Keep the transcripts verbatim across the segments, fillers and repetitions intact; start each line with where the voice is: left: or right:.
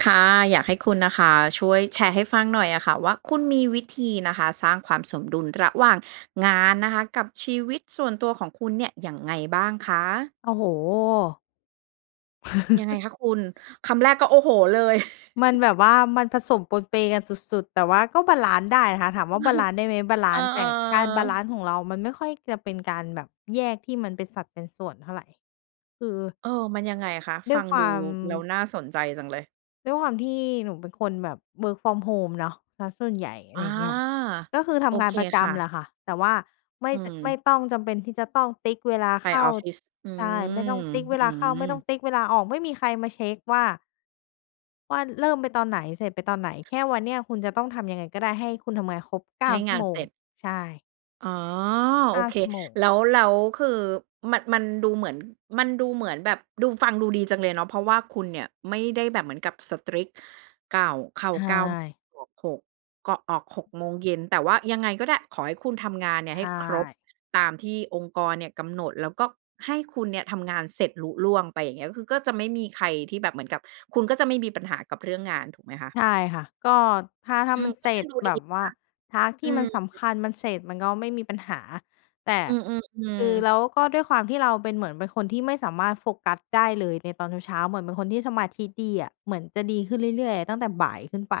right: ค่ะ อยากให้คุณนะคะ ช่วยแชร์ให้ฟังหน่อยอะค่ะว่า คุณมีวิธีนะคะ สร้างความสมดุลระหว่างงานนะคะ กับชีวิตส่วนตัวของคุณเนี่ย ยังไงบ้างคะ?
left: โอ้โฮ
right: ยังไงคะคุณ? คำแรกก็ โอ้โฮ เลย
left: มันแบบว่า มันผสมปนเปกันสุด ๆ แต่ว่าก็บาลันซ์ได้นะคะ ถามว่า บาลันซ์ได้ไหม? บาล
right: เอ
left: ั
right: อ
left: นซ์ได้ แต่ อา บาลั
right: ๆ
left: นซ์ของเรามันไม่ค่อยจะเป็นการแบบแยกที่มันเป็นสัดเป็นส่วนเท่าไร คือ
right: เออ มันยังไงอะคะ?
left: ด
right: ฟ
left: ้
right: ั
left: วย
right: ง
left: คว
right: ดู
left: า
right: ร
left: ม
right: ู้ แล้วน่าสนใจจังเลย
left: ด้วยความที่หนูเป็นคนแบบ work from home เนาะเสียส่วนใหญ่ อะ
right: อ
left: ไร
right: า
left: อย่างเงี้ย ก็คือท
right: โอ
left: ำงา
right: เค
left: นประจ
right: ค่
left: ำแ
right: ะ
left: หละค่ะ แต่ว่าไม
right: อ
left: ่
right: ื
left: จะไม่
right: ม
left: ต้องจำเป็นที่จะต้องติ๊กเวลา
right: ไป
left: เข้า
right: ออฟฟิศ อื
left: ใช่ ไม่ต
right: ม
left: ้องติ๊กเว
right: อื
left: ลาเข้า ไม่ต้อง
right: ม
left: ติ๊กเวลาออก ไม่มีใครมาเช็คว่า ว่าเริ่มไปตอนไหน เสร็จไปตอนไหน? แค่วันเนี้ยคุณจะต้องทำยังไงก็ได้ให้คุณทำงานครบ เก
right: ใ
left: ้
right: ห
left: า
right: ้
left: ชั
right: ง
left: ่
right: า
left: ว
right: น
left: โม
right: เส
left: ง
right: ร็จ
left: ใช่
right: อ๋อ
left: เ
right: โอ
left: ก้า
right: เค
left: ชั่วโมง
right: แล้ว แล้วคือมัน มันดูเหมือน มันดูเหมือนแบบดู ฟังดูดีจังเลยเนาะ เพราะว่าคุณเนี่ยไม่ได้แบบเหมือนกับ strict เก้า เข้า
left: ใช
right: เก้า
left: ่
right: ออก หก ก็ออก หก โมงเย็น แต่ว่ายังไงก็ได้ ขอให้คุณทำงานเนี
left: ใ
right: ่
left: ช
right: ยให้ครบ
left: ่
right: ตามที่องค์กรเนี่ยกำหนด แล้วก็ให้คุณเนี่ยทำงานเสร็จลุล่วงไป อย่างเงี้ย คือก็จะไม่มีใครที่แบบเหมือนกับ คุณก็จะไม่มีปัญหากับเรื่องงานถูกไหมคะ?
left: ใช่ค่ะ ก็ถ้า ถ้
right: อ
left: า
right: ื
left: ม
right: ม
left: ัน
right: ก
left: เ
right: ็
left: สร
right: ฟ
left: ็
right: ัง
left: จ
right: ดูด
left: แ
right: ี
left: บ
right: อย
left: บ
right: ู่
left: ว
right: น
left: ่า พา
right: ะ
left: ร์ต ท
right: อ
left: ี
right: ื
left: ่มั
right: ม
left: นสำคัญมันเสร็จมันก็ไม่มีปัญหา แต่
right: อื
left: ค
right: อ
left: ือ
right: ๆ ๆ
left: แล้วก็ด้วยความที่เราเป็น เหมือนเป็นคนที่ไม่สามารถโฟกัสได้เลยในตอนเช้า ๆ เหมือนเป็นคนที่สมาธิดีอะ เหมือนจะดีขึ้นเรื่อย ๆ อะตั้งแต่บ่ายขึ้นไป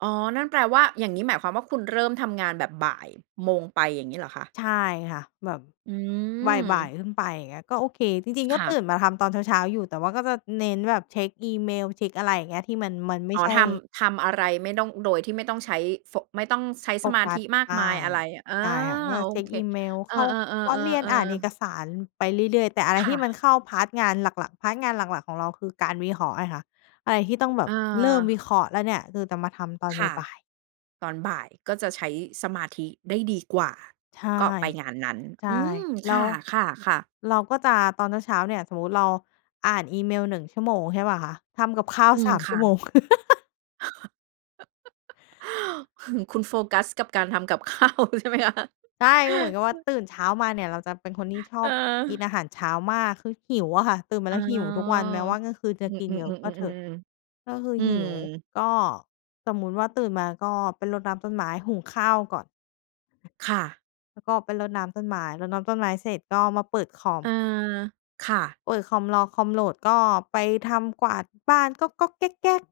right: อ๋อ นั่นแปลว่า อย่างนี้หมายความว่า คุณเริ่มทำงานแบบ บ่ายโมง ไป อย่างนี้เหรอคะ?
left: ใช่ค่ะ แบบ
right: อื
left: บ่าย
right: ม
left: ๆ ขึ้นไป อย่างเงี้ยก็โอเค จริง ๆ ก
right: ค
left: ็
right: ่
left: ต
right: ะ
left: ื่นมาทำตอนเช้า ๆ อยู่ แต่ว่าก็จะเน้นแบบเช็กอีเมล เช็กอะไรอย่างเงี้ย ที่มัน มันไม
right: อ
left: ่
right: ๋อ
left: ใช่
right: ทำ ทำอะไรไม่ต้อง โดยที่ไม่ต้องใช้โฟ ไม่ต้องใช้ส
left: โฟ
right: มา
left: ก
right: ธ
left: ั
right: ิ
left: ส
right: มาก
left: ใช
right: มา
left: ่
right: ยอะไร อา
left: ใช่ค่ะ ก็
right: โอ
left: เช็ก
right: เค
left: อีเมล
right: เอ
left: เ
right: อ
left: ข้าคอร์สเรียน อ่านเอ
right: ๆ ๆ ๆ ๆ
left: กสารไปเรื่อย ๆ แต่อะไร
right: ค
left: ท
right: ่
left: ี่มัน
right: ะ
left: เข้า พาร์ต งานหลัก ๆ พาร์ต งานหลัก ๆ ของเราคือการวิเคราะห์ไงคะ อะไรที่ต้องแบ
right: อ
left: บเริ่มว
right: า
left: ิเคราะห์แล้วเนี่ย คือจะมาทำตอน
right: ค่ะ
left: บ่าย ๆ
right: ตอนบ่ายก็จะใช้สมาธิได้ดีกว่า
left: ใช่
right: ก็ไปงานนั้น
left: ใช่
right: อืม
left: แล้
right: ค่
left: ว
right: ะ ๆ ๆ
left: เราก็จะ ตอนเช้า ๆ เนี่ย สมมติเราอ่านอีเมล หนึ่ง ชั่วโมง ใช่เปล่าคะ ทำกับข้าว
right: อื
left: ส
right: ม
left: าม
right: ค
left: ชั
right: ่
left: ่
right: ะ
left: วโมง
right: คุณโฟกัสกับการทำกับ ข้าวใช่ไหมคะ?
left: ใช่ ก็เหมือนกับว่า ตื่นเช้ามาเนี่ยเราจะเป็นคนที่ชอบกิน
right: เออ
left: อาหารเช้ามาก คือหิวอะค่ะ ตื่นมา
right: อ๋
left: แ
right: อ
left: ล้วหิวทุกวัน แม้ว่าเมื่อคืนจะ
right: อื
left: กินเยอะก็เถอะ
right: ม ๆ ๆ ๆ ๆ ๆ ๆ
left: ก็คือ
right: อื
left: หิว
right: ม
left: ก็สมมุติว่าตื่นมาก็ไปรดน้ำต้นไม้ หุงข้าวก่อน
right: ค่ะ
left: แล้วก็ไปรดน้ำต้นไม้ รดน้ำต้นไม้เสร็จก็มาเปิดคอ
right: เ
left: ม
right: ออ ค่ะ
left: เปิดคอม รอคอมโหลด ก็ไปทำกวาดบ้านก๊อก ๆ แก๊ก ๆ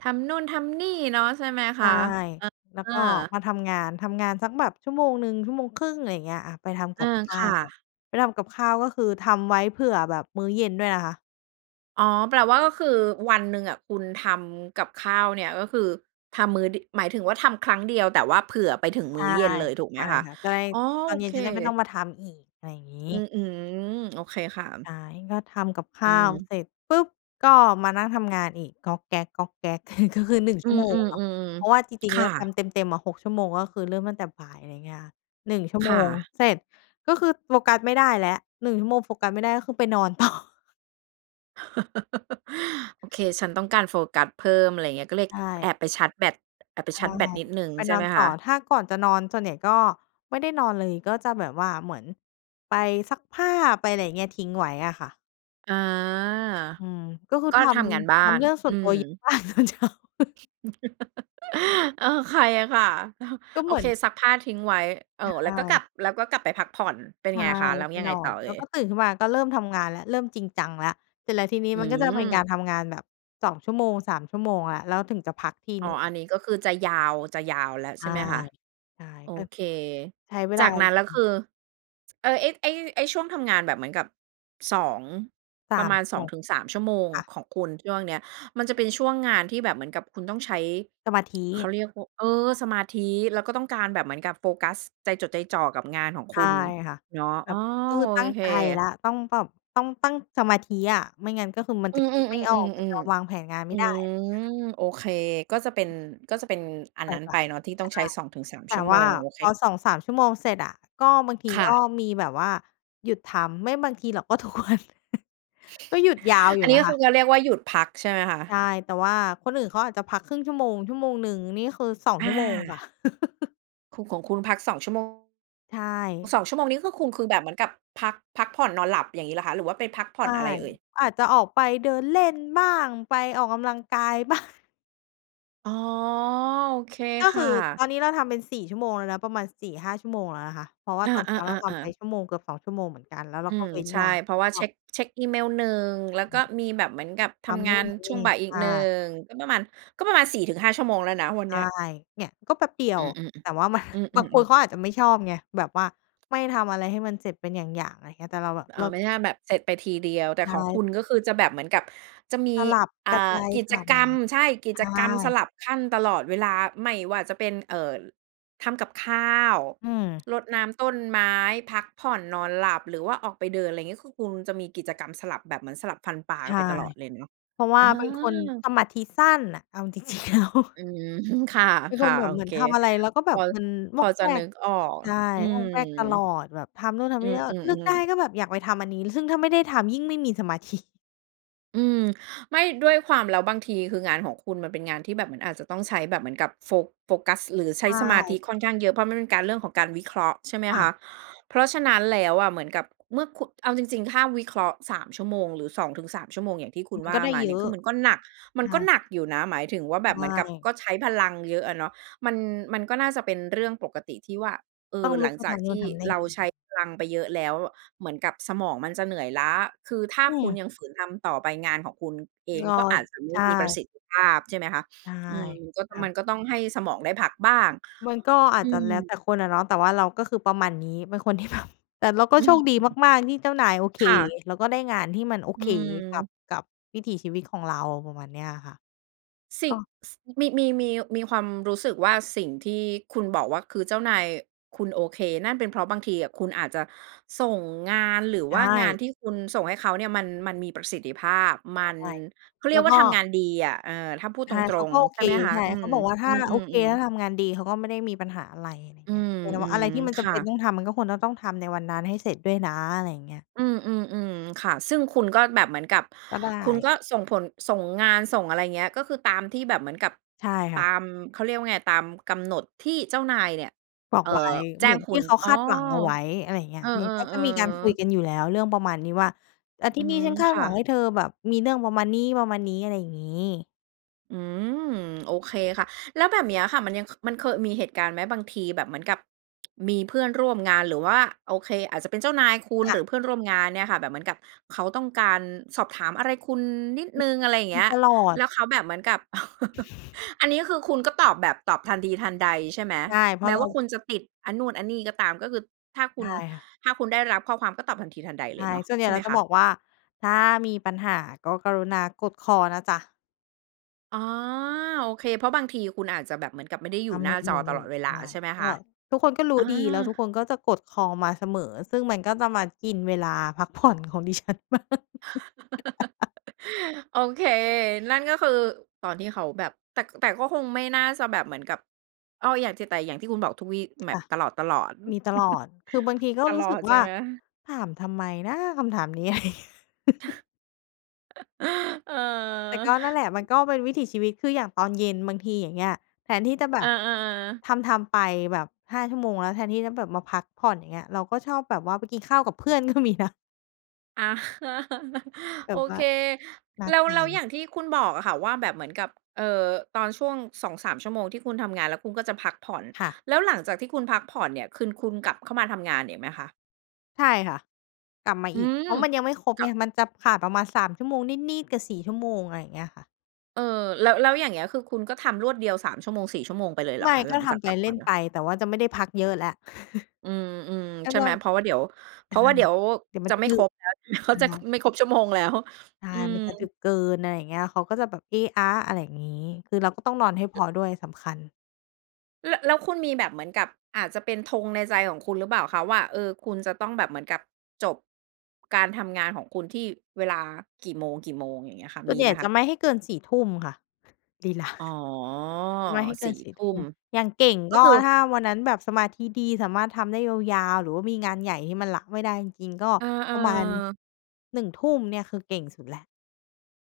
right: ทำนู่นทำนี่เนาะใช่ไหม
left: ใ
right: ค
left: ช่
right: ะ?
left: แล้
right: อะ เ
left: ว
right: อ
left: ก็
right: อ
left: มาทำงาน ทำงานสักแบบ ชั่วโมงหนึ่ง ชั่วโมงครึ่ง อะไรอย่างเงี้ย อะ ไปทำ
right: เอ
left: กั
right: อ
left: บข
right: ค
left: ้า
right: ่
left: ว
right: ะ
left: ไปทำกับข้าวก็คือทำไว้เผื่อแบบมื้อเย็นด้วยนะคะ
right: อ๋อ แปลว่า ก็คือวันหนึ่งอะคุณทำกับข้าวเนี่ย ก็คือทำมื้อดึก หมายถึงว่าทำครั้งเดียว แต่ว่าเผื่อไปถึง
left: ใช
right: มื้
left: ่
right: อเย็นเลยถูกไ
left: ใช
right: หม
left: ่
right: คะ?
left: ค่ะ จะได้
right: อ๋อ
left: ต
right: โ
left: อ
right: อ
left: นเย็
right: เค
left: นจะได้ไม่ต้องมาทำอีก อะไรอย่างงี
right: อื
left: ้
right: อ อือ โอเคค่ะ
left: ใช่ ก็ทำกับข
right: อื
left: ้าว
right: ม
left: เสร็จปุ๊บ ก็มานั่งทำงานอีก ก๊อกแก๊ก ๆ ก็คือ หนึ่ง
right: อ
left: ช
right: ื
left: ั่วโมงเนาะ
right: อ
left: เพราะว่า
right: ๆ
left: จริ
right: ๆ
left: ง
right: ค
left: ๆ แล้
right: ่
left: ว ท
right: ะ
left: ำเต็ม ๆ อะ หก ชั่วโมง ก็คือเริ่มตั้งแต่บ่าย อะไรเงี้ยค่ะ หนึ่ง ชั่ว
right: ค
left: โม
right: ่
left: ง
right: ะ
left: เสร็จ ก็คือโฟกัสไม่ได้แล้ว หนึ่ง ชั่วโมงโฟกัสไม่ได้ ก็คือไปนอน ต่อ
right: โอเค ฉันต้องการโฟกัสเพิ่ม อะไรอย่างเงี้ย ก็เลย
left: ใช่
right: แอบไปชาร์จแบต แอบไป
left: ใช
right: ชาร์จ
left: ่
right: แบตนิดหนึ่ง
left: ไป
right: ใช
left: น
right: ่
left: อ
right: ไหม
left: นต
right: ค
left: ่
right: ะ?
left: อ ถ้าก่อนจะนอน ส่วนใหญ่ก็ไม่ได้นอนเลย ก็จะแบบว่าเหมือน ไปซักผ้า ไปอะไรอย่างเงี้ย ทิ้งไว้อะค่ะ
right: อา
left: อืม ก็คือ
right: ก็
left: ท
right: ทำงานบ้
left: ำ ท
right: าน
left: ำเรื่องส่
right: อื
left: วนตัว
right: ม
left: เยอะมาก ตอนเช้า
right: เออ ใครอะค่ะ?
left: ก็
right: โอ
left: เหมื
right: เ
left: อ
right: ค
left: น
right: ซักผ้าทิ้งไว้ เออ
left: ใ
right: แ
left: ช
right: ล้วก็กลั
left: ่
right: บ แล้วก็กลับไปพักผ่อน เป็น
left: ใช
right: ไ
left: ่
right: งคะ? แล้ว
left: ไป
right: ยังไ
left: น
right: ง
left: อ
right: ต่อ
left: น
right: เ
left: แ
right: อ่
left: ล้วก
right: ย?
left: ็ตื่นขึ้นมา ก็เริ่มทำงานแล้ว เริ่มจริงจังแล้ว เสร็จแล้วทีนี้
right: อื
left: มันก็จะเป็นกา
right: อ
left: รทำงานแบบ สอง ชั่วโมง สาม ชั่วโมงแล้ว แล้วถึงจะพักที
right: อ๋อ
left: หนึ่
right: อ
left: ง
right: ันนี้ก็คือจะยาว จะยาวแล้ว
left: ใ
right: ใ
left: ช
right: ช่
left: ่
right: ไหมคะ?
left: ใช่
right: โอ
left: ก็
right: เค
left: ใช้เว
right: จ
left: ล
right: า
left: า
right: กน
left: อี
right: ั้
left: ก
right: นแล้ว คือ เออ ไอ้ ไอ้ ไอ้ช่วงทำงานแบบเหมือนกับสอง
left: ส
right: ปร
left: า
right: ะ
left: ม
right: มาณ
left: ชั่
right: ส
left: วโ
right: อ
left: ม
right: ง
left: ง
right: ถึงสาม ชั่วโมง
left: ค่ะ
right: ของคุณช่วงเนี้ย มันจะเป็นช่วงงานที่แบบเหมือนกับคุณต้องใช้
left: สมาธิ
right: เขาเรียก ว เออ สมาธิ แล้วก็ต้องการแบบเหมือนกับโฟกัส ใจจดใจจ่อกับงานของ
left: ใช
right: คุ
left: ่
right: ณ
left: ค่ะ
right: เนาะ
left: แบ
right: อ้อ
left: บ ก็คื
right: โอ
left: อตั้ง
right: เค
left: ใจแล้ว ต้องแบบ ต้องตั้งสมาธิอะ ไม่งั้นก็คือมัน
right: อื
left: จะคิดไม่ออก มันจะ
right: ม ๆ ๆ
left: วาง
right: ๆ
left: แผนงาน
right: ๆ
left: ไ
right: อ
left: ม
right: ื
left: ่
right: อ
left: ได้ อะไรอย่างเงี้ยค่ะ
right: โอเค ก็จะเป็น ก็จะเป็นอัน
left: บ
right: นั้นไป
left: ่าย
right: เนา
left: ๆ
right: ะ ที่
left: ใ
right: ต
left: ช
right: ้อ
left: ่
right: งใช้ สองถึงสาม
left: แต
right: ชั
left: ่
right: ่ว
left: ว
right: โม
left: ่า
right: ง โอเค
left: พอ สองสาม ชั่วโมงเสร็จอะ ก็ บางที
right: ค่
left: ก็
right: ะ
left: มีแบบว่าหยุดทำ ไม่บางทีหรอก ก็ทุกวัน ก็หยุดยาวอย
right: อ
left: ู
right: ั
left: ่
right: นนี
left: น
right: ้
left: ะ
right: ก็
left: ค
right: คือ
left: ะ
right: เขาเรียกว่า หยุดพักใช่ไหมคะ?
left: ใช่ แต่ว่าคนอื่นเขาอาจจะพัก ครึ่ง ชั่วโมง ชั่วโมงหนึ่ง นี่คือ สอง
right: อ
left: ชั่วโมงค่ะ
right: า คุ ของคุณพัก สอง ชั่วโมง
left: ใช่
right: สอง ชั่วโมงนี่ก็คุณคือแบบเหมือนกับพัก พักผ่อนนอนหลับ อย่างงี้เหรอคะ? หรือว่าไปพักผ่
left: ใช
right: อน
left: ่
right: อะไรเอ่ย?
left: อาจจะออกไปเดินเล่นบ้าง ไปออกกำลังกาย บ้าง
right: อ๋อ โอเค
left: ก็
right: ค
left: ค
right: ่
left: ือ
right: ะ
left: ตอนนี้เราทำเป็น สี่ ชั่วโมงแล้วนะ ประมาณ สี่ห้า ชั่วโมงแล้วนะคะ เพราะว่า
right: อา
left: ตอนเช้า
right: ๆ
left: เรา
right: ๆ
left: ท
right: ๆ อ
left: ำไป
right: ะ
left: ชั่วโมงเกือบ สอง ชั่วโมงเหมือนกัน แล้วเร
right: อ
left: า
right: ื
left: ก็
right: ม
left: เว้น
right: ใช
left: ย
right: ่
left: าว
right: เพราะว่า
left: ก
right: เช
left: ็
right: ็ก เช็กอีเมลหนึ่ง
left: ใช
right: แล้
left: ่
right: วก็มีแบบเหมือนกับท
left: ท
right: ำ
left: ำ
right: ง
left: น
right: า
left: ู่น
right: น
left: ทำ
right: ช
left: น
right: ่วง
left: ี่
right: บ่ายอี
left: ใช
right: ก
left: ่
right: หนึ่ง ก็ประมาณ ก็ประมาณ สี่ถึงห้า ชั่วโมงแล้วนะวัน
left: ใช
right: เนี
left: ่
right: ้ย
left: เนี่ยก็แป๊บเดีย
right: อื
left: ว
right: อ
left: แต่
right: ๆ
left: ว่า มัน
right: ๆ อื
left: บา
right: อ
left: งคน
right: ๆ ๆ
left: เขาอาจจะไม่ชอบไง แบบว่าไม่ทำอะไรให้มันเสร็จเป็นอย่าง ๆ อะไรเงี้ย แต่เราแบบ
right: เอ
left: เร
right: อ
left: า
right: ไม่ใช่แบบเสร็จไปทีเดียว แต่
left: ใช
right: ของคุ
left: ่
right: ณ ก็คือจะแบบเหมือนกับจะมี
left: สลับ
right: อ่
left: กันไป
right: า กิ
left: ส
right: จ
left: ลับ
right: กร
left: มา
right: รม ใช่ กิ
left: ใช
right: จกรรมส
left: ่
right: ลับขั้นตลอดเวลา ไม่ว่าจะเป็น เออ ทำกับข้าว
left: อืม
right: รดน้ำต้นไม้ พักผ่อนนอนหลับ หรือว่าออกไปเดิน อะไรอย่างงี้ คือคุณจะมีกิจกรรมสลับแบบเหมือนสลับฟันปลา
left: ใ
right: ก
left: ช
right: ัน
left: ่
right: ไปตลอดเลยเนาะ
left: เพราะว
right: เ
left: ่
right: อ
left: าเป็นคน
right: อ
left: สมาธิสั้นน่ะ เอา จริง ๆ แล้ว
right: อืม ค
left: เป็นค
right: ่ะ
left: นแบ
right: ๆ โอ
left: บเหมือ
right: เค
left: นทำอะไรแล้วก็แ
right: พ
left: บบ
right: อ
left: มันว
right: พ
left: อ
right: อ
left: ก
right: จะ
left: แว
right: นึ
left: ก
right: กออก
left: ใช่
right: อื
left: ว
right: ม
left: อกแวกตลอดแบบทำนู่นท
right: อ
left: ำ
right: ื
left: นี่ แล้วก็แบบนึก
right: ม
left: ได้
right: ๆ ๆ
left: ก็แบบอยากไปทำอันนี้ ซึ่งถ้าไม่ได้ทำยิ่งไม่มีสมา ธิ
right: อืม ไม่ ด้วยความ แล้วบางที คืองานของคุณมันเป็นงานที่แบบเหมือนอาจจะต้องใช้แบบเหมือนกับโฟ โฟกัส หรือใช
left: ใ
right: ้
left: ช
right: สมาธ
left: ่
right: ิค่อนข้างเยอะ เพราะมันเป็นการ เรื่องของการวิเคราะห์ใช่ไหม
left: ค่
right: ค
left: ะ
right: ะ? เพราะฉะนั้นแล้วอะเหมือนกับเมื่อคุ เอาจริง ๆ ถ้าวิเคราะห์ สาม ชั่วโมง หรือ สองถึงสาม ชั่วโมงอย่างที่คุณ
left: มัน
right: ว่
left: ก
right: า
left: ็ได้
right: มา
left: เยอ
right: เนี่ย
left: ะ
right: คือมันก็หนัก มั
left: ค
right: นก
left: ่
right: ็
left: ะ
right: หนักอยู่นะ หมายถึงว่าแ
left: ใ
right: บ
left: ช
right: บเหมือนกับ
left: ่
right: ก็ใช้พลังเยอะอะเนาะ มัน มันก็น่าจะเป็นเรื่องปกติที่ว่า เอ
left: ต้อ
right: อ
left: งล
right: ห
left: ุ
right: ลั
left: ก
right: ง
left: ไป
right: จ
left: ท
right: าก
left: ำน
right: ท
left: ู้น
right: ี่
left: ทำนี่
right: เราใช้พลังไปเยอะแล้ว เหมือนกับสมองมันจะเหนื่อยล้า คือถ้า
left: อื
right: คุณ
left: ม
right: ยังฝืนทำต่อไปงานของคุณเอ
left: ก
right: ง
left: ็
right: ก็อาจจะไม
left: ใช
right: ่มีประ
left: ่
right: สิทธิภาพใช่ไหมคะ?
left: ใช่
right: อืม มันก็
left: ค่ะ
right: มันก็ต้องให้สมองได้พักบ้าง
left: มันก็อา
right: อื
left: จจะ
right: ม
left: แล้วแต่คนอะเนาะ แต่ว่าเราก็คือประมาณนี้ เป็นคน ที่แบบ แต่เราก็โชคดีมาก ๆ ที่เจ้านายโอเค
right: ค่ะ
left: แล้วก็ได้งานที่มันโอ
right: อื
left: เคกับ
right: ม
left: กับวิถีชีวิตของเรา ประมาณเนี้ยอะค่ะ
right: สิ่
left: ก
right: ง
left: ็
right: ส มี มี มี มีความรู้สึกว่า สิ่งที่คุณบอกว่า คือเจ้านายคุณโอเค นั่นเป็นเพราะบางทีคุณอาจจะส่งงาน หรือ
left: ใช
right: ว่างาน
left: ่
right: ที่คุณส่งให้เขาเนี่ยมัน มันมีประสิทธิภาพ ม
left: ใช
right: ัน
left: ่
right: เขาเร
left: แ
right: ี
left: ล
right: ย
left: ้
right: ก
left: ว
right: ว่
left: ก
right: า
left: ็
right: ทำงานดีอะ เออ ถ้าพูด
left: ใช
right: ต
left: ่ เ
right: ร
left: ขา
right: ง
left: ก็โอ
right: ๆ ใช
left: เ
right: ่
left: ค
right: ไหมคะ?
left: ใช่
right: อื
left: เข
right: ม
left: าบอกว่าถ
right: อ
left: ้
right: ื
left: า โอเค
right: ม
left: ถ
right: ๆ
left: ้
right: ๆ
left: าทำงานดีเขาก็ไม่ได้มีปัญหาอะไร อะไรอย่
right: อ
left: า
right: ื
left: งเงี้ย
right: ม
left: เพียงแต่ว่าอะไรที่มั
right: ๆ
left: น
right: ค
left: จำ
right: ่
left: เ
right: ะ
left: ป็นต้องทำ มันก็ควรจะต้องทำในวันนั้นให้เสร็จด้วยนะ อะไรอย่างเงี้ย
right: อืม ๆ ๆ ค่ะ ซึ่งคุณก็แบบเหมือนกับ
left: ก็ได
right: คุณ
left: ้
right: ก็ส่งผล ส่งงาน ส่งอะไรเงี้ย ก็คือตามที่แบบเหมือนกับ
left: ใช่
right: ต
left: ค่
right: า
left: ะ
right: ม เขาเรียกว่าไง ตามกำหนดที่เจ้านายเนี่ย
left: บอ
right: เอ
left: ก
right: อ
left: ไว้
right: แจ
left: เ
right: ้
left: หมื
right: ง
left: อน
right: ค
left: ท
right: ุ
left: ี่
right: ณ
left: เขา
right: อ้อ
left: คาดหวังเอาไว้ อะไรอย่างเงี้
right: เ
left: ย
right: ออ
left: มันก็จะมีการคุย
right: ๆ ๆ
left: กันอยู่แล้วเรื่องประมาณนี้ว่า เออ
right: อ
left: ท
right: ื
left: ี
right: อ
left: ่น
right: ฮ
left: ี่
right: ึ
left: ฉันคา
right: ค
left: ด
right: ่
left: หวัง
right: ะ
left: ให้เธอแบบมีเรื่องประมาณนี้ ประมาณนี้ อะไรอย่างงี้
right: อืม โอเคค่ะ แล้วแบบเนี้ยค่ะมันยัง ค มันเคยมีเหตุการณ์ไหม? บางทีแบบเหมือนกับ มีเพื่อนร่วมงานหรือว่า โอเค อาจจะเป็นเจ้านายคุณ
left: ค่
right: ห
left: ะ
right: รือเพื่อนร่วมงานเนี่ยค่ะ แบบเหมือนกับเขาต้องการสอบถามอะไรคุณนิด
left: อ
right: หนึ่ง อะไรอย่าง
left: ม
right: เง
left: ี
right: ี้ย
left: ตลอ
right: แ
left: ด
right: ล้วเขาแบบเหมือนกับ อันนี้คือคุณก็ตอบแบบตอบทันทีทันใดใช่ไหม
left: ใช่ เพรา
right: แม
left: ะ
right: ้
left: เร
right: ว
left: า
right: ่าคุณจะติดอันนู่นอันนี้ก็ตาม ก็คือถ้าค
left: ใช
right: ุ
left: ่
right: ณ
left: ค่ะ
right: ถ้าคุณได้รับข้อความก็ตอบทันทีทันใด
left: ใช
right: เลย
left: ่
right: เนาะ
left: ส่วนใหญ
right: ใช
left: ่
right: ่
left: เ
right: ไ
left: ร
right: ห
left: า
right: ม
left: จะ
right: ค
left: บ
right: ะ?
left: อกว่า ถ้ามีปัญหาก็กรุณากดคอลนะจ๊ะ
right: อ๋อ โอเค เพราะบางทีคุณอาจจะแบบเหมือนกับไม่ได้อย
left: ท
right: ู่ห
left: ำ
right: น้
left: อย
right: า
left: ่าง
right: จ
left: อ
right: อ
left: ื่น
right: ต
left: อย
right: ล
left: ู
right: อ
left: ่
right: ดเวลา
left: ใช่
right: ใช่ไหม
left: ก
right: ค
left: ็
right: ะ?
left: ทุกคนก็รู
right: อ
left: ้
right: า
left: ดี แล้วทุกคนก็จะกดคอลมาเสมอ ซึ่งมันก็จะมากินเวลาพักผ่อนของ ดิฉัน
right: โอเค นั่นก็คือตอนที่เขาแบบ แต่ แต่ก็คงไม่น่าจะแบบเหมือนกับ เอ้อ อย่างจะ แต่อย่างที่คุณบอกทุกวี่ แบ
left: ค่
right: บ
left: ะ
right: ตลอด
left: มีต
right: ๆ
left: ลอด คือบางทีก็
right: ต
left: รู
right: ล
left: ้
right: อ
left: สึก
right: ดใ
left: ว
right: ช่
left: ่า
right: ไหม?
left: ถามทำไมนะ คำถามเนี้ย?
right: เออ
left: แต่ก็นั่นแหละมันก็เป็นวิถีชีวิต คืออย่างตอนเย็นบางที อย่างเงี้ย แทนที่จะแบ
right: อา
left: บ
right: ๆ ๆ
left: ทำ ๆ ไปแบบ ห้า ชั่วโมง แล้วแทนที่จะแบบมาพักผ่อน อย่างเงี้ย เราก็ชอบแบบว่าไปกินข้าวกับเพื่อน ก็มีนะ
right: อา
left: แบ
right: โอ
left: บว่
right: เค
left: า พั
right: แ
left: ก
right: ล้ว
left: งา
right: แล้วอ
left: น
right: ย่างที่คุณบอกอะค่ะว่า แบบเหมือนกับ เอ่อ ตอนช่วง สองสาม ชั่วโมงที่คุณทำงาน แล้วคุณก็จะพักผ่อน
left: ค่ะ
right: แล้วหลังจากที่คุณพักผ่อนเนี่ย คืนคุณกลับเข้ามาทำงานอีกไหมคะ?
left: ใช่ค่ะ กลับมา
right: อื
left: อีก เ
right: ม
left: พราะมันยังไม่ครบ
right: กลั
left: ไง
right: บ
left: มันจะขาดประมาณ สาม ชั่วโมงนิด ๆ เกือบ สี่ ชั่วโมง อะไรอย่างเงี้ยค่ะ
right: เออ แล้ว แล้วอย่างเงี้ย คือคุณก็ทำรวดเดียว สาม ชั่วโมง สี่ ชั่วโมงไปเลยเหร
left: ไม
right: อ
left: ่
right: คะ
left: ถ
right: ห
left: ้
right: ลั
left: า
right: ง
left: ท
right: จาก
left: ำไป
right: พักผ
left: เล
right: ่
left: ่
right: อน
left: น
right: แล้
left: ไ
right: ว?
left: ป แต่ว่าจะไม่ได้พักเยอะแล้ว
right: อือ
left: ก็
right: ๆ ใช่
left: ต้
right: ไห
left: อ
right: ม
left: ง
right: เพราะว่าเดี๋ยว เพราะว่าเดี๋ยว
left: ใช่ เดี๋ยวม
right: จ
left: ัน
right: ะ
left: จะ
right: ไม่
left: ดึ
right: คร
left: ก
right: บแล้ว เดี๋ยวเข
left: อ
right: า
left: ะ
right: จะ
left: ฮ
right: ค
left: ะ
right: ไม่ครบชั่วโมงแล้ว
left: ใช่
right: อืม
left: มันจะดึกเกิน อะไรอย่างเงี้ย เขาก็จะแบบ เอ๊ะ อ๊ะ อะไรอย่างงี้ คือเราก็ต้องนอนให้พอ
right: เออ
left: ด้วย สำคัญ
right: แล้ว แล้วคุณมีแบบเหมือนกับอาจจะเป็นธงในใจของคุณหรือเปล่าคะว่า เออ คุณจะต้องแบบเหมือนกับจบ การทำงานของคุณที่เวลากี่โมง ๆ อย่างเงี้ยค่ะ
left: ส่
right: ม
left: วน
right: ี
left: ให
right: ไ
left: ญ
right: ห
left: ่
right: มค
left: จะ
right: ะ?
left: ไม่ให้เกิน สี่ ทุ่มค่ะ รีแลกซ
right: อ๋อ
left: ์ จะไม่ให้เก
right: ส
left: ิ
right: ี่
left: น สี่
right: ท
left: ท
right: ุ่
left: ุ่
right: ม
left: ม อย่างเก่ง
right: ก็
left: ก็
right: คือ
left: ถ้าวันนั้นแบบสมาธิดี สามารถทำได้ยาว ๆ หรือว่ามีงานใหญ่ที่มันละไม่ได้จริง ๆ ก็
right: อ
left: ป
right: า
left: ระมาณ
right: ๆ
left: หนึ่ง ทุ่มเนี่ย คือเก่งสุดแล้ว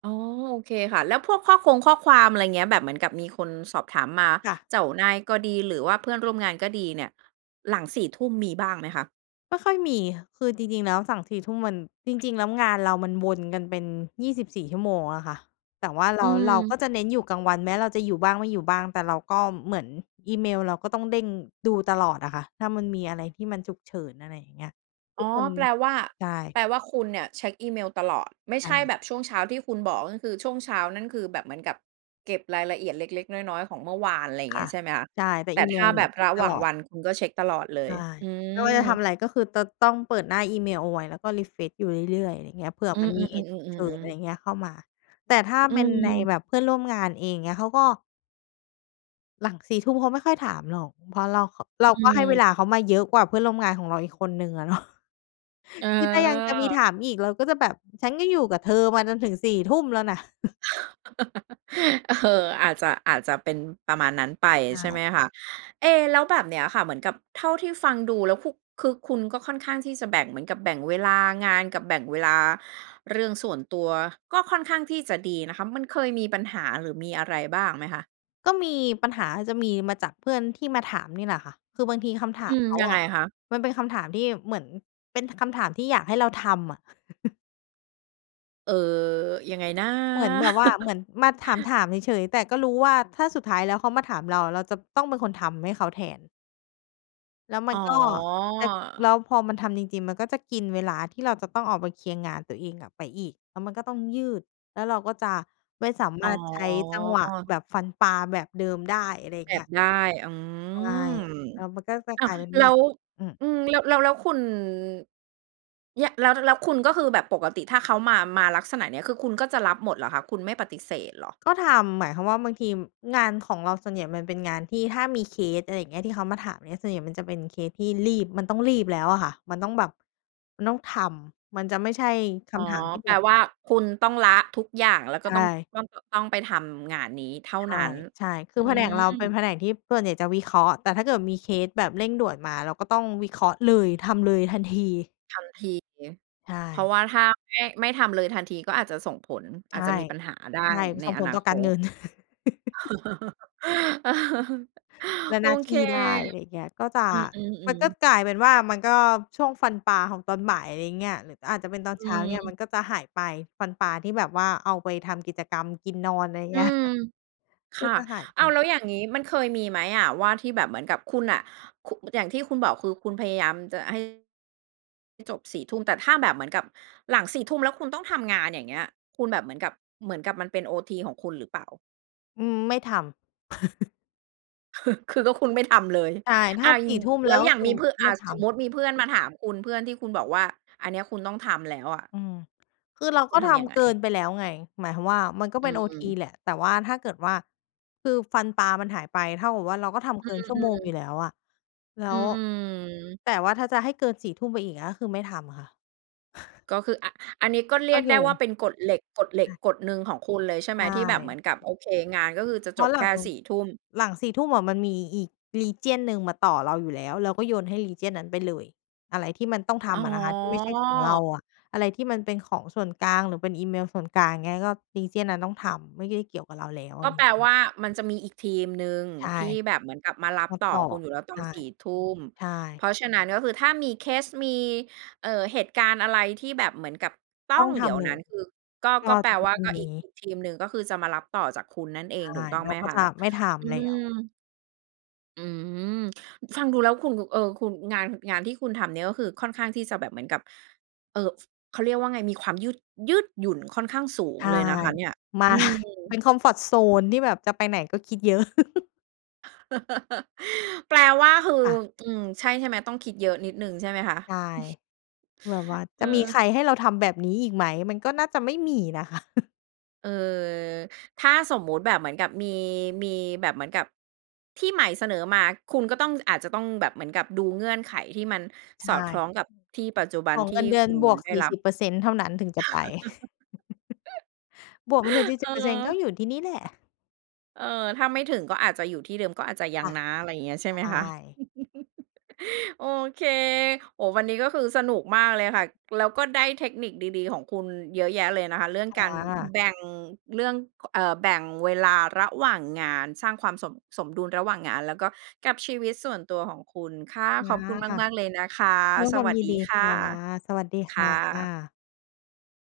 right: อ๋อ โอเคค่ะ แล้วพวกข้อคงข้อความ อะไรเงี้ย แบบเหมือนกับมีคนสอบถามมา
left: ค่ะ
right: เจ้านายก็ดี หรือว่าเพื่อนร่วมงานก็ดีเนี่ยหลัง สี่ ทุ่มมีบ้างไหมคะ?
left: ไม่ค่อยมี คือจริง ๆ แล้วสั่ง สี่ ทุ่มมัน จริง ๆ แล้วงานเรามันวนกันเป็น ยี่สิบสี่ ชั่วโมงอะค่ะ แต่ว่าเ
right: อ
left: ร
right: ื
left: า เราก
right: ม
left: ็จะเน้นอยู่กลางวันแม้เราจะอยู่บ้างไม่อยู่บ้าง แต่เราก็เหมือนอีเมลเราก็ต้องเด้งดูตลอดอะค่ะ ถ้ามันมีอะไรที่มันฉุกเฉิน อะไรอย่างเงี้ย
right: อ
left: ท
right: ๋
left: ุ
right: อ
left: กคน
right: แปลว่า
left: ใช่
right: แปลว่าคุณเนี่ยเช็กอีเมลตลอด ไม่
left: ใช
right: ใช่แ
left: ่
right: บบช่วงเช้าที่คุณบอก ก็คือช่วงเช้านั่น คือแบบเหมือนกับเก็บรายละเอียดเล็ก ๆ น้อย ๆ ของเมื่อวาน อะไรอย่าง
left: ค
right: เงี้
left: ่ะ
right: ย ใช่ไหมคะ
left: ใช่ แต่
right: แต่
left: อี
right: ถ
left: เม
right: ้า
left: ลเน
right: แ
left: ี
right: บ
left: ่ย
right: บ
left: เช
right: ร
left: ็ก
right: ะห
left: ต
right: ว่า
left: ล
right: ง
left: อ
right: ว
left: ด
right: ันคุณก็เช็กตลอดเล
left: ใช
right: ย
left: ่
right: อื
left: ไม่ว่าจะทำ
right: ม
left: อะไร ก็คือจะต้องเปิดหน้าอีเมลเอาไว้แล้วก็รีเฟรชอยู่เรื่อย ๆ อะไรอย่างเงี้ย เผื่อ
right: อื
left: มัน
right: อ
left: มีเหตุฉุกเฉิน อะไร
right: ๆ ๆ ๆ ๆ ๆ
left: อย่างเงี้ย เข้ามา แต่ถ้า
right: อื
left: เป็นใน
right: ม
left: แบบเพื่อนร่วมงานเองเงี้ยเขาก็ หลัง สี่ ทุ่มเขาไม่ค่อยถามหรอก เพราะเรา เรา
right: อื
left: ก็ให้เว
right: ม
left: ลาเขามาเยอะกว่าเพื่อนร่วมงานของเราอีกคนหนึ่งอะเนาะ
right: เ
left: คือถ้ายังจะมีถ
right: ออ
left: ามอีกเราก็จะแบบฉันก็อยู่กับเธอมาจนถึง สี่ ทุ่มแล้วนะ
right: เออ อาจจะ อาจจะเป็นประมาณนั้นไป
left: ใช
right: ใช่ไห
left: ่
right: มคะ เอ๊ แล้วแบบเนี้ยค่ะ เหมือนกับเท่าที่ฟังดูแล้ว คุ คือคุณก็ค่อนข้างที่จะแบ่งเหมือนกับ แบ่งเวลางานกับแบ่งเวลาเรื่องส่วนตัว ก็ค่อนข้างที่จะดีนะคะ มันเคยมีปัญหา หรือมีอะไรบ้างไหมคะ?
left: ก็มี ปัญหาจะมีมาจากเพื่อนที่มาถามนี่แหละค่ะ คือบางทีคำถา
right: อื
left: ม
right: ม
left: เขา
right: ยัง
left: อ
right: ไง
left: ะ
right: คะ?
left: มันเป็นคำถามที่เหมือน เป็นคำถามที่อยากให้เราทำอะ
right: เอ่อ ยังไงนะ?
left: เหมือนแบบว่า เหมือนมาถาม ๆ เฉย ๆ แต่ก็รู้ว่า ถ้าสุดท้ายแล้วเขามาถามเรา เราจะต้องเป็นคนทำให้เขาแทน แล้วม
right: อ
left: ั
right: ๋
left: นก็ จะ
right: อ
left: แล้วพอมันทำจริง ๆ มันก็จะกินเวลาที่เราจะต้องเอามาเคลียร์งานตัวเองอะไปอีก แล้วมันก็ต้องยืด แล้วเราก็จะไม่สา
right: อ
left: ม
right: ๋
left: ารถใช้จังหวะ
right: อ
left: แบบฟันปลาแบบเดิมได้ อะไรอย่า
right: แอ
left: งเงี
right: บ
left: ้ย
right: ได้ อื
left: ใช่
right: ม
left: แล้วมันก็จะ
right: อ้า
left: กล
right: ว!
left: ายเป็น
right: แล
left: ว่
right: ้
left: า
right: ว
left: อือ
right: อือ แล้ว แล้ว แล้วคุณ เนี่ย แล้ว แล้วคุณก็คือแบบปกติถ้าเขามา มาลักษณะเนี้ย คือคุณก็จะรับหมดเหรอคะ คุณไม่ปฏิเสธเหรอ?
left: ก็ทำ หมายความว่า บางที งานของเราส่วนใหญ่มันเป็นงานที่ถ้ามีเคส อะไรเงี้ย ที่เขามาถามเนี่ย ส่วนใหญ่มันจะเป็นเคสที่รีบ มันต้องรีบแล้วอะค่ะ มันต้องแบบ มันต้องทำ มันจะไม่ใช่ค
right: อ๋อ
left: ำถามที่
right: แป
left: แบ
right: ล
left: บ
right: ว่าคุณต้องละทุกอย่าง แล้วก
left: ใ
right: ็
left: ช
right: ต้อง
left: ่
right: ต้อง ต้องไปทำงานนี้เท่า
left: ใช่
right: นั้น
left: ใช่ คื
right: อื
left: อแผนกเราเป็
right: อ
left: นแผนกที่ส่วนใหญ่จะวิเคราะห์ แต่ถ้าเกิดมีเคสแบบเร่งด่วนมา เราก็ต้องวิเคราะห์เลย ทำเลยทันที
right: ทันที
left: ใช
right: เพราะ
left: ่
right: ว่าถ้าไม่ ไม่ทำเลยทันทีก็อาจจะส่งผล
left: ใ
right: อ
left: ช
right: าจ
left: ่
right: จะมีปัญหาได้
left: ใช่
right: ใน
left: ส่ง
right: อ
left: ผล
right: นา
left: ต่อ
right: ค
left: การเง
right: ต
left: ิน แล้ว
right: โอ
left: หน้า
right: เ
left: ท
right: ค
left: ี่ได้ อะไรเงี้ย ก็จะ
right: อื
left: มัน
right: อ
left: ก็
right: ๆ ๆ
left: กลายเป็นว่า มันก็ช่วงฟันปลาของตอนบ่าย อะไรอย่างเงี้ย หรืออาจจะเป็นตอน
right: อ
left: เช้าเงี้ย ม
right: ืม
left: ันก็จะหายไป ฟันปลาที่แบบว่าเอาไปทำกิจกรรมกินนอน อะไรอย่างเ
right: อื
left: งี้ย
right: ม
left: ก
right: ค
left: ็
right: ่ะ
left: จะหายไ
right: อ้าว
left: ป
right: แล้วอย่างงี้ มันเคยมีไหมอะว่าที่แบบเหมือนกับคุณน่ะ ค อย่างที่คุณบอก คือคุณพยายามจะให้ ให้จบ สี่ทุ่ม แต่ถ้าแบบเหมือนกับหลัง สี่ทุ่ม แล้วคุณต้องทำงาน อย่างเงี้ย คุณแบบเหมือนกับ เหมือนกับมันเป็นโอที ของคุณหรือเปล่า?
left: อืม ไม่ทำ
right: คือก็คุณไม่ทำ เลย
left: ใช่ ถ
right: อ
left: ้
right: า
left: า
right: ย
left: ส
right: ิ
left: ี
right: น
left: ่
right: หง
left: ทุ
right: ิ
left: ่ม
right: แ
left: แ
right: ล
left: ล
right: ้
left: ้
right: ว
left: ว
right: อ
left: ก
right: ย่
left: ็
right: าง
left: คื
right: ม
left: อ
right: ีพื่อ อ
left: ไ
right: ่
left: ม
right: า
left: ่
right: ส
left: ท
right: สม
left: ำ
right: มติมีเพื่อนมาถามคุณ เพื่อนที่คุณบอกว่า อันเนี้ยคุณต้องทำแล้วอะ
left: อืม คือเรา
right: ค
left: ก็
right: ุณท
left: ท
right: ำยังไ
left: ำ
right: ง?
left: เกินไปแล้วไง หมายความว่า มันก็
right: อื
left: เป็นโอที
right: ม
left: แหละ แต่ว่าถ้าเกิดว่า คือฟันปลามันหายไป เท่ากับว่าเราก็ทำเ
right: อ
left: กินชั่
right: ื
left: วโมง
right: ม
left: อยู
right: ๆ
left: ่แล้วอะ แล้
right: อื
left: ว
right: ม ๆ
left: แต่ว่าถ้าจะให้เกิน สี่ทุ่ม ไปอีก เงี้ย คือไม่ทำอะค่ะ
right: ก็คืออะ อันนี้ก็เร
left: ก
right: ี
left: ็
right: ยก
left: โ
right: ไ
left: ย
right: ด้ว่
left: น
right: าเป็นกฎเหล็ก กฎเหล็
left: ใช
right: ก
left: ่
right: กฎหนึ่งของคุณเลยใช่
left: ใ
right: ไห
left: ช
right: ม? ที่แบบเห
left: ่
right: มือนกับ โอเค งานก็คือจะ
left: เพ
right: จ
left: รา
right: บ
left: ะหล
right: แค
left: ั
right: ่
left: ง
right: สี่ทุ่ม
left: หลัง สี่ทุ่ม อะมันมีอีก region หนึ่งมาต่อเราอยู่แล้ว เราก็โยนให้ region นั้นไปเลย อะไรที่มันต้องท
right: อ๋
left: ำอะนะคะ ที่ไม่ใช่ของเรา
right: อ
left: อะ อะไรที่มันเป็นของส่วนกลาง หรือเป็นอีเมลส่วนกลาง เงี้ย ก็ region นั้นต้องทำ ไม่ได้เกี่ยวกับเราแล้ว ไ
right: ก
left: ร
right: ็
left: เ
right: แ
left: ง
right: ป
left: ี
right: ล
left: ้ย
right: ว่า มันจะมีอีกทีมหนึ่ง
left: ใช่
right: ที่
left: ค
right: แ
left: ่
right: บ
left: ะ
right: บเหมือนกับมารับ
left: รับ
right: ต่อ
left: ต่อ
right: คุณอยู่แล้วต
left: ใ
right: อ
left: ช
right: น
left: ่
right: สี่ทุ่ม
left: ใช
right: เพ
left: ่
right: ราะฉะนั้นก็คือถ้ามีเคส มี เอ่อ เหตุการณ์อะไรที่แบบเหมือนกับต้
left: ต
right: อ
left: ้อ
right: ง
left: งท
right: เดี๋ยว
left: ำเล
right: นั้น
left: ย
right: คือ ก็
left: ก็
right: ก็แป
left: จ
right: ล
left: ะเป็น
right: ว่า
left: พรุ่
right: ก
left: ง
right: ็
left: นี
right: อีก
left: ้
right: อีกทีมหนึ่งก็คือจะมารับต่อจากคุณนั่นเอ
left: ใช
right: งถู
left: ่
right: กต้อง
left: เร
right: ไ
left: า
right: หม
left: ก็
right: คะ?
left: จะไม่ท
right: อื
left: ำแล้ว
right: ม อืม ฟังดูแล้วคุณ ค เออ คุณ งาน ห งานที่คุณทำเนี้ย ก็คือค่อนข้างที่จะแบบเหมือนกับ เอ่อ เขาเรียกว่าไง มีความยืด ยืดหยุ่นค่อนข้างสูง
left: ใช่
right: เลยนะคะเนี่ย
left: มา
right: อืม
left: เป็นคอมฟอร์ตโซนที่แบบจะไปไหนก็คิดเยอะ
right: แปลว่าคือ
left: ค่ะ
right: อืม ใช่ ใช่ไหม ต้องคิดเยอะนิดหนึ่งใช่ไหมคะ?
left: ใช่ แบบว่าจะมี
right: เออ
left: ใครให้เราทำแบบนี้อีกไหม? มันก็น่าจะไม่มีนะคะ
right: เออ ถ้าสมมติแบบเหมือนกับมี มีแบบเหมือนกับ ที่ใหม่เสนอมา คุณก็ต้อง อาจจะต้องแบบเหมือนกับดูเงื่อนไขที่มัน
left: ใช
right: สอดคล้
left: ่
right: องกับที่ปัจจุบั
left: ข
right: น
left: อง
right: ท
left: เ
right: ี
left: ง
right: ่
left: ินเดือ
right: ค
left: น
right: ุณ
left: บวก
right: ได้
left: สี่
right: รับ
left: สิบเปอร์เซ็นต์ เท่านั้นถึงจะไป บวกไม่ถึง สี่
right: เ
left: ส
right: อ
left: ิ
right: อ
left: บเปอร์เซ็นต์ ก็อยู่ที่นี่แหละ
right: เออ ถ้าไม่ถึงก็อาจจะอยู่ที่เดิม ก็อาจจะยั
left: ค
right: ง
left: ่ะ
right: นะ อะไรอย่างเงี้ยใช่
left: ใช
right: ไหมคะ?
left: ่
right: โอเค โอ้ วันนี้ก็คือสนุกมากเลยค่ะ แล้วก็ได้เทคนิคดี ๆ ของคุณเยอะแยะเลยนะคะ เรื่อง
left: ค
right: การ
left: ่ะ
right: แบ่งเรื่อง เอ่อ แบ่งเวลาระหว่างงาน สร้างความสม สมดุลระหว่างงาน แล้วก็กับชีวิตส่วนตัวของคุณ ค่ะ
left: อ
right: ข
left: า
right: อบคุณ
left: ค่ะ
right: มาก ๆ เลยนะคะ ส
left: ควา
right: ว
left: ม
right: ัส
left: ยิน
right: ดี
left: ดี
right: ค
left: ค
right: ่ะ
left: ่ะ สวัสดี
right: ค
left: ค
right: ่
left: ่
right: ะ
left: ะ